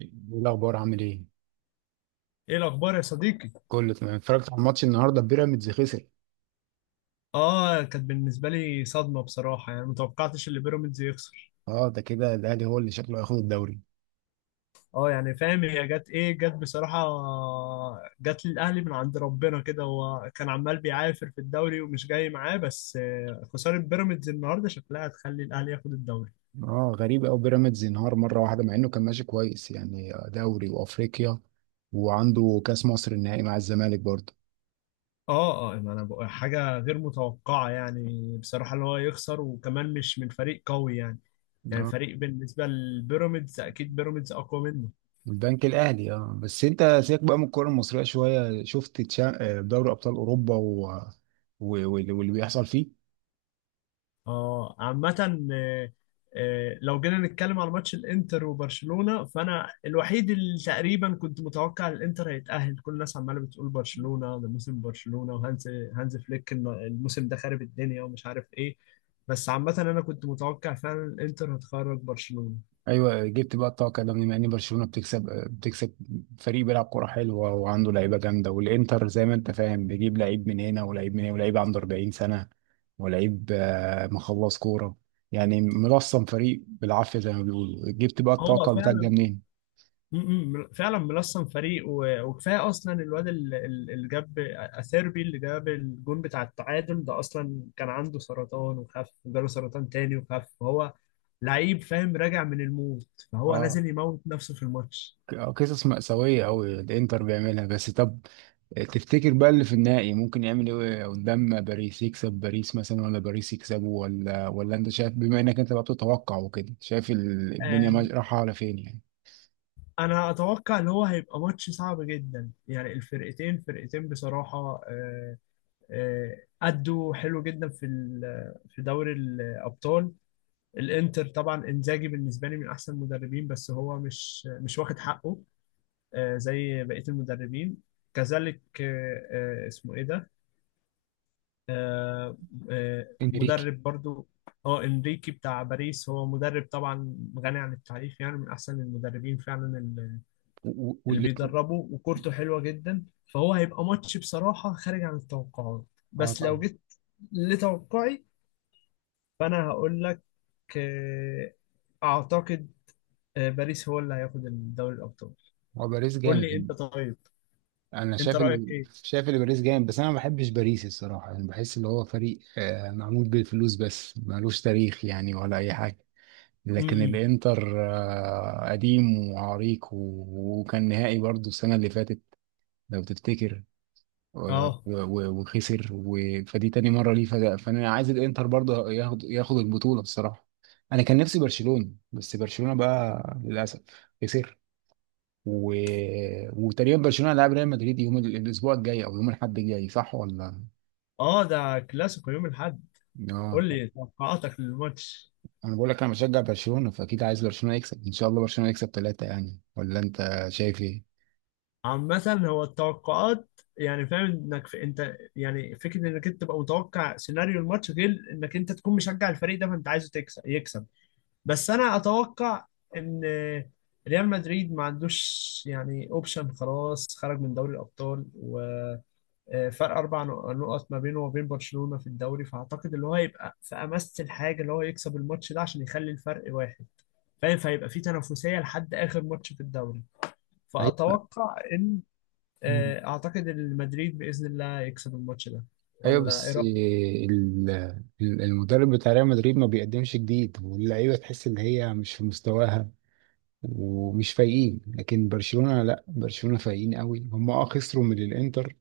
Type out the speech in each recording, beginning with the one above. ايه الاخبار؟ عامل ايه؟ ايه الاخبار يا صديقي؟ كله تمام. اتفرجت على الماتش النهارده، بيراميدز خسر. اه، كانت بالنسبه لي صدمه بصراحه، يعني متوقعتش اللي بيراميدز يخسر. اه، ده كده الاهلي هو اللي شكله هياخد الدوري. اه، يعني فاهم، هي جت ايه؟ جت بصراحه، جت للاهلي من عند ربنا كده. هو كان عمال بيعافر في الدوري ومش جاي معاه، بس خساره بيراميدز النهارده شكلها هتخلي الاهلي ياخد الدوري. اه غريب قوي بيراميدز ينهار مره واحده مع انه كان ماشي كويس، يعني دوري وافريقيا وعنده كاس مصر النهائي مع الزمالك برضه. اه اه، يعني انا بقول حاجه غير متوقعه، يعني بصراحه اللي هو يخسر، وكمان مش من فريق قوي، يعني يعني اه فريق بالنسبه لبيراميدز، اكيد بيراميدز اقوى منه. البنك الاهلي. اه بس انت سيبك بقى من الكوره المصريه شويه. شفت دوري ابطال اوروبا و واللي بيحصل فيه؟ اه، عامة. آه، لو جينا نتكلم على ماتش الانتر وبرشلونة، فانا الوحيد اللي تقريبا كنت متوقع الانتر هيتأهل. كل الناس عمالة بتقول برشلونة، ده موسم برشلونة، وهانز هانز فليك، الموسم ده خارب الدنيا ومش عارف ايه. بس عامة انا كنت متوقع فعلا الانتر هتخرج برشلونة. ايوه، جبت بقى الطاقه ده. بما ان برشلونه بتكسب، فريق بيلعب كوره حلوه وعنده لعيبه جامده. والانتر زي ما انت فاهم بيجيب لعيب من هنا ولعيب من هنا ولعيب عنده 40 سنه ولعيب مخلص كوره، يعني ملصم فريق بالعافيه زي ما بيقولوا. جبت بقى هو الطاقه بتاعك ده فعلا، منين؟ م- فعلا ملصم فريق، وكفايه. اصلا الواد اللي جاب اثيربي، اللي جاب الجون بتاع التعادل ده، اصلا كان عنده سرطان وخف، وجاله سرطان تاني وخف، فهو لعيب فاهم، راجع من الموت، فهو اه، نازل يموت نفسه في الماتش. قصص مأساويه قوي الانتر بيعملها. بس طب تفتكر بقى اللي في النهائي ممكن يعمل ايه قدام باريس؟ يكسب باريس مثلا ولا باريس يكسبه؟ ولا انت شايف، بما انك انت بقى بتتوقع وكده، شايف الدنيا آه، رايحه على فين يعني؟ انا اتوقع ان هو هيبقى ماتش صعب جدا، يعني الفرقتين فرقتين بصراحه. آه، آه، أدوا حلو جدا في في دوري الأبطال. الانتر طبعا انزاجي بالنسبه لي من احسن المدربين، بس هو مش واخد حقه زي بقيه المدربين. كذلك اسمه ايه ده؟ آه، انريكي. مدرب برضو. اه، انريكي بتاع باريس، هو مدرب طبعا غني عن التعريف، يعني من احسن المدربين فعلا، اللي و- و- اللي واللي بيدربوا، وكورته حلوه جدا، فهو هيبقى ماتش بصراحه خارج عن التوقعات. اه بس لو طبعا. جيت لتوقعي، فانا هقول لك، آه، اعتقد باريس هو اللي هياخد دوري الابطال. هو باريس قول جامد. لي انت طيب، انا انت شايف رايك ايه؟ شايف اللي باريس جامد، بس انا ما بحبش باريس الصراحه، يعني بحس اللي هو فريق معمول بالفلوس بس ملوش تاريخ يعني ولا اي حاجه. لكن امم. الانتر قديم وعريق و وكان نهائي برضو السنه اللي فاتت، لو تفتكر، و- اه و- وخسر فدي تاني مرة ليه، فأنا عايز الإنتر برضه ياخد ياخد البطولة بصراحة. أنا كان نفسي برشلونة، بس برشلونة بقى للأسف خسر، و... وتقريبا برشلونة هيلاعب ريال مدريد يوم الأسبوع الجاي، أو يوم الأحد الجاي، صح ولا؟ اه، ده كلاسيكو يوم الاحد. آه قول طب. لي توقعاتك للماتش. أنا بقول لك، أنا بشجع برشلونة فأكيد عايز برشلونة يكسب، إن شاء الله برشلونة يكسب 3، يعني ولا أنت شايف إيه؟ عامة، هو التوقعات يعني فاهم انك في، انت يعني فكرة انك انت تبقى متوقع سيناريو الماتش غير انك انت تكون مشجع الفريق ده، فانت عايزه تكسب يكسب. بس انا اتوقع ان ريال مدريد ما عندوش يعني اوبشن، خلاص خرج من دوري الابطال، و فرق اربع نقط ما بينه وبين برشلونة في الدوري، فاعتقد اللي هو هيبقى في امس الحاجه اللي هو يكسب الماتش ده عشان يخلي الفرق واحد، فاهم؟ فهيبقى في تنافسيه لحد اخر ماتش في الدوري. أيوة. فاتوقع ان اعتقد ان مدريد باذن الله يكسب الماتش ده، ايوه ولا ايه بس رايك؟ المدرب بتاع ريال مدريد ما بيقدمش جديد، واللعيبه تحس ان هي مش في مستواها ومش فايقين. لكن برشلونه لا، برشلونه فايقين قوي. هم اه خسروا من الانتر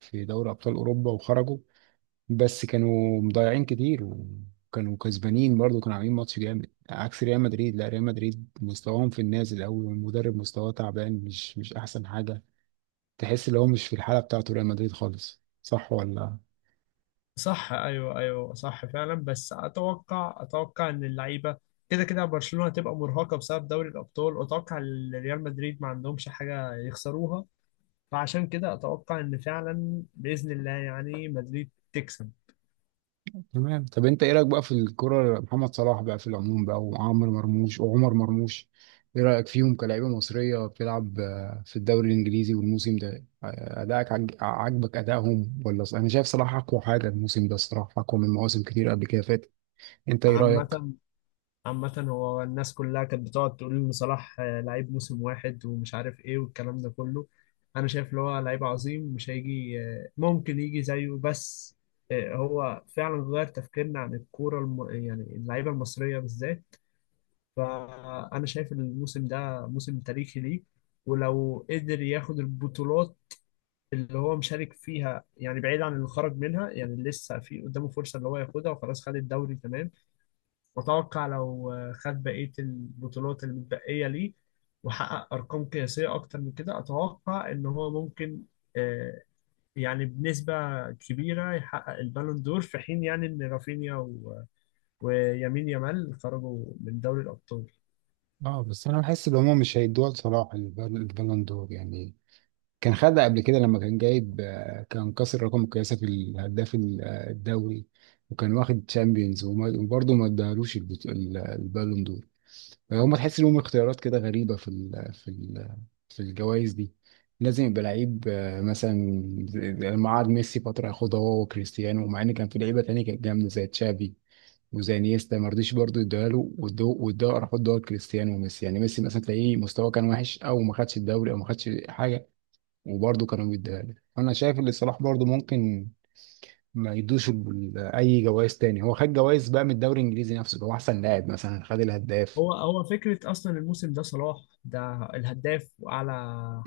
في دوري ابطال اوروبا وخرجوا، بس كانوا مضيعين كتير وكانوا كسبانين برضه، كانوا عاملين ماتش جامد. عكس ريال مدريد، لا ريال مدريد مستواهم في النازل قوي، والمدرب مستواه تعبان، مش احسن حاجه. تحس ان هو مش في الحاله بتاعته ريال مدريد خالص، صح ولا؟ صح، ايوه ايوه، صح فعلا. بس اتوقع ان اللعيبه كده كده، برشلونه هتبقى مرهقه بسبب دوري الابطال، واتوقع إن ريال مدريد ما عندهمش حاجه يخسروها، فعشان كده اتوقع ان فعلا باذن الله يعني مدريد تكسب. تمام. طب انت ايه رايك بقى في الكرة؟ محمد صلاح بقى في العموم بقى، وعمرو مرموش وعمر مرموش، ايه رايك فيهم كلاعيبه مصريه بتلعب في الدوري الانجليزي؟ والموسم ده ادائك عاجبك ادائهم؟ ولا انا شايف صلاح اقوى حاجه الموسم ده الصراحه، اقوى من مواسم كتير قبل كده فاتت. انت ايه رايك؟ عامه عامه هو الناس كلها كانت بتقعد تقول ان صلاح لعيب موسم واحد، ومش عارف ايه والكلام ده كله. انا شايف ان هو لعيب عظيم، مش هيجي ممكن يجي زيه. بس هو فعلا غير تفكيرنا عن الكوره يعني اللعيبه المصريه بالذات. فانا شايف ان الموسم ده موسم تاريخي ليه. ولو قدر ياخد البطولات اللي هو مشارك فيها، يعني بعيد عن اللي خرج منها، يعني لسه في قدامه فرصة اللي هو ياخدها، وخلاص خد الدوري تمام. وأتوقع لو خد بقية البطولات المتبقية ليه، وحقق أرقام قياسية أكتر من كده، أتوقع إن هو ممكن آه، يعني بنسبة كبيرة يحقق البالون دور، في حين يعني إن رافينيا ويمين يامال خرجوا من دوري الأبطال. اه بس انا بحس ان هم مش هيدوها لصلاح البالون دور يعني. كان خدها قبل كده لما كان جايب كان كسر رقم القياسي في الهداف الدوري، وكان واخد تشامبيونز، وبرضه ما ادالوش البالون دور. فهم تحس لهم اختيارات كده غريبة في الجوائز دي. لازم يبقى لعيب مثلا زي لما قعد ميسي فترة ياخدها هو وكريستيانو، ومع ان كان في لعيبة تانية كانت جامدة زي تشافي وزي نيستا، ما رضيش برضه يديها له، وادوه راح ادوها لكريستيانو وميسي. يعني ميسي مثلا تلاقيه مستواه كان وحش او ما خدش الدوري او ما خدش حاجة، وبرضه كانوا بيديها لي. انا شايف ان صلاح برضه ممكن ما يدوش اي جوائز تاني. هو خد جوائز بقى من الدوري الانجليزي نفسه، اللي هو احسن لاعب مثلا، خد الهداف. هو فكرة أصلا الموسم ده صلاح ده الهداف وأعلى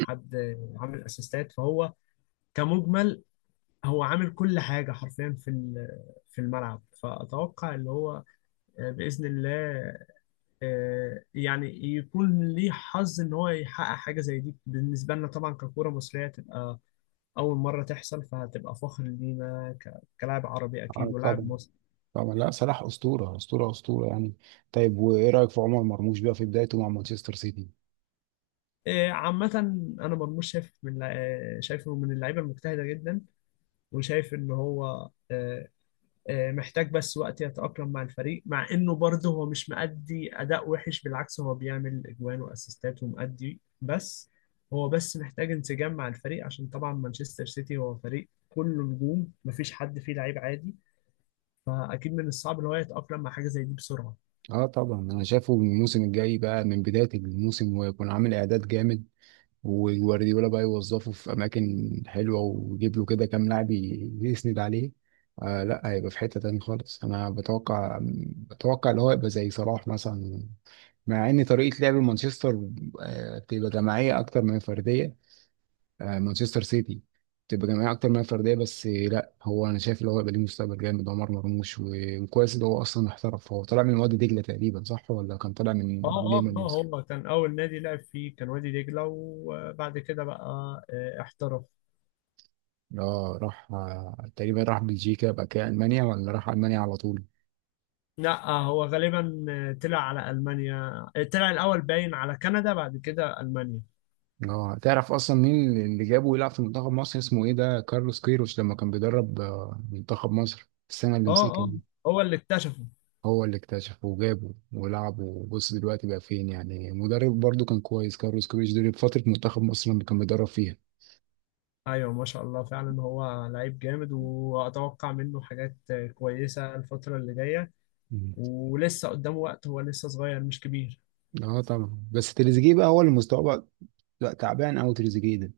حد عامل أسيستات، فهو كمجمل هو عامل كل حاجة حرفيا في في الملعب. فأتوقع اللي هو بإذن الله يعني يكون ليه حظ إن هو يحقق حاجة زي دي. بالنسبة لنا طبعا ككورة مصرية، تبقى أول مرة تحصل، فهتبقى فخر لينا كلاعب عربي أكيد، آه ولاعب طبعا. مصري. طبعا لا، صلاح اسطوره اسطوره اسطوره يعني. طيب وايه رايك في عمر مرموش بقى في بدايته مع مانشستر سيتي؟ عامة، أنا مرموش شايف من، شايفه من اللعيبة المجتهدة جدا، وشايف إن هو محتاج بس وقت يتأقلم مع الفريق، مع انه برضه هو مش مأدي اداء وحش، بالعكس هو بيعمل اجوان واسيستات ومأدي، بس هو بس محتاج انسجام مع الفريق، عشان طبعا مانشستر سيتي هو فريق كله نجوم، مفيش حد فيه لعيب عادي، فاكيد من الصعب ان هو يتأقلم مع حاجة زي دي بسرعة. اه طبعا، انا شايفه الموسم الجاي بقى من بدايه الموسم، ويكون عامل اعداد جامد، وجوارديولا بقى يوظفه في اماكن حلوه، ويجيب له كده كام لاعب يسند عليه. آه لا، هيبقى في حته تاني خالص انا بتوقع. بتوقع اللي هو يبقى زي صلاح مثلا. مع ان طريقه لعب مانشستر آه بتبقى جماعيه اكتر من فرديه، آه مانشستر سيتي بتبقى جماعيه اكتر من فرديه، بس لا هو انا شايف اللي هو يبقى ليه مستقبل جامد عمر مرموش. وكويس اللي هو اصلا احترف، هو طالع من وادي دجله تقريبا، صح ولا؟ كان طالع من اه ليه؟ اه من اه، مصر؟ هو كان اول نادي لعب فيه كان وادي دجلة، وبعد كده بقى احترف. اه راح تقريبا راح بلجيكا بقى كده المانيا، ولا راح المانيا على طول؟ لا، هو غالبا طلع على المانيا. طلع الاول باين على كندا، بعد كده المانيا. اه تعرف اصلا مين اللي جابه يلعب في منتخب مصر؟ اسمه ايه ده، كارلوس كيروش، لما كان بيدرب منتخب مصر السنه اللي اه مسكها اه، دي. هو اللي اكتشفه. هو اللي اكتشفه وجابه ولعبه، وبص دلوقتي بقى فين؟ يعني مدرب برضو كان كويس، كارلوس كيروش دي فتره منتخب مصر لما كان بيدرب فيها. ايوه، ما شاء الله، فعلا هو لعيب جامد، واتوقع منه حاجات كويسه الفتره اللي جايه. مم. ولسه قدامه وقت، هو لسه صغير مش كبير. اه طبعا. بس تريزيجيه بقى هو اللي مستواه بقى لا، تعبان قوي تريزيجيه ده،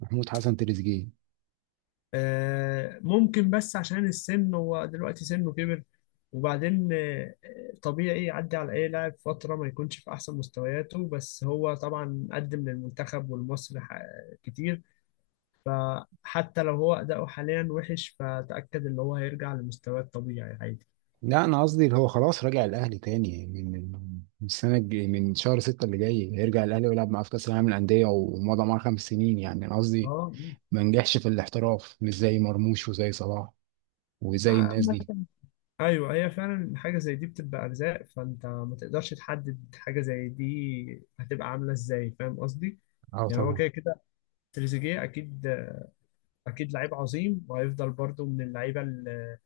محمود حسن تريزيجيه. ممكن، بس عشان السن هو دلوقتي سنه كبر. وبعدين طبيعي يعدي على اي لاعب فتره ما يكونش في احسن مستوياته، بس هو طبعا قدم للمنتخب والمصري كتير، فحتى لو هو اداؤه حاليا وحش، فتاكد ان هو هيرجع لمستواه الطبيعي عادي. لا انا قصدي اللي هو خلاص راجع الاهلي تاني، من السنه من شهر 6 اللي جاي هيرجع الاهلي ويلعب معاه في كاس العالم للانديه، ومضى معاه 5 سنين يعني. انا قصدي اه، ما نجحش في الاحتراف مش زي مرموش وزي صلاح وزي الناس عامة، دي. ايوه هي فعلا حاجه زي دي بتبقى ارزاق، فانت ما تقدرش تحدد حاجه زي دي هتبقى عامله ازاي، فاهم قصدي؟ اه يعني هو طبعا. كده كده تريزيجيه اكيد، اكيد لعيب عظيم، وهيفضل برضو من اللعيبه اللي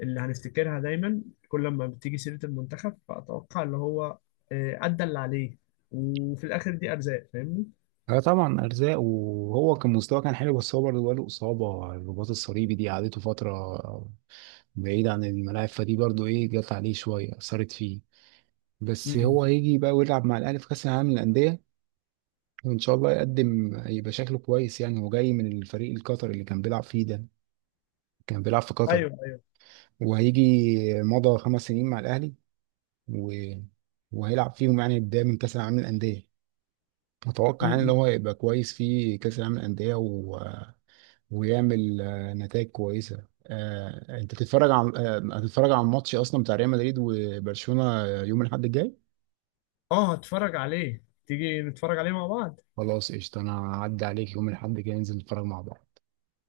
اللي هنفتكرها دايما كل ما بتيجي سيره المنتخب. فاتوقع اللي هو ادى اللي عليه، وفي الاخر دي ارزاق، فاهمني؟ اه طبعا ارزاق. وهو كان مستواه كان حلو، بس هو برضه جاله اصابه الرباط الصليبي دي، قعدته فتره بعيد عن الملاعب، فدي برضه ايه جت عليه شويه اثرت فيه. بس م-م. هو هيجي بقى ويلعب مع الاهلي في كاس العالم للانديه. ان شاء الله يقدم يبقى شكله كويس يعني. هو جاي من الفريق القطري اللي كان بيلعب فيه ده، كان بيلعب في قطر، ايوه ايوه. وهيجي مضى 5 سنين مع الاهلي، و... وهيلعب فيهم يعني بدايه من كاس العالم للانديه. م- اتوقع يعني ان م. هو هيبقى كويس في كاس العالم للانديه، ويعمل نتائج كويسه. انت تتفرج على هتتفرج على الماتش اصلا بتاع ريال مدريد وبرشلونه يوم الاحد الجاي؟ اه، هتفرج عليه؟ تيجي نتفرج عليه مع بعض. خلاص قشطه، انا هعدي عليك يوم الاحد الجاي ننزل نتفرج مع بعض.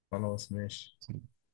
خلاص ماشي.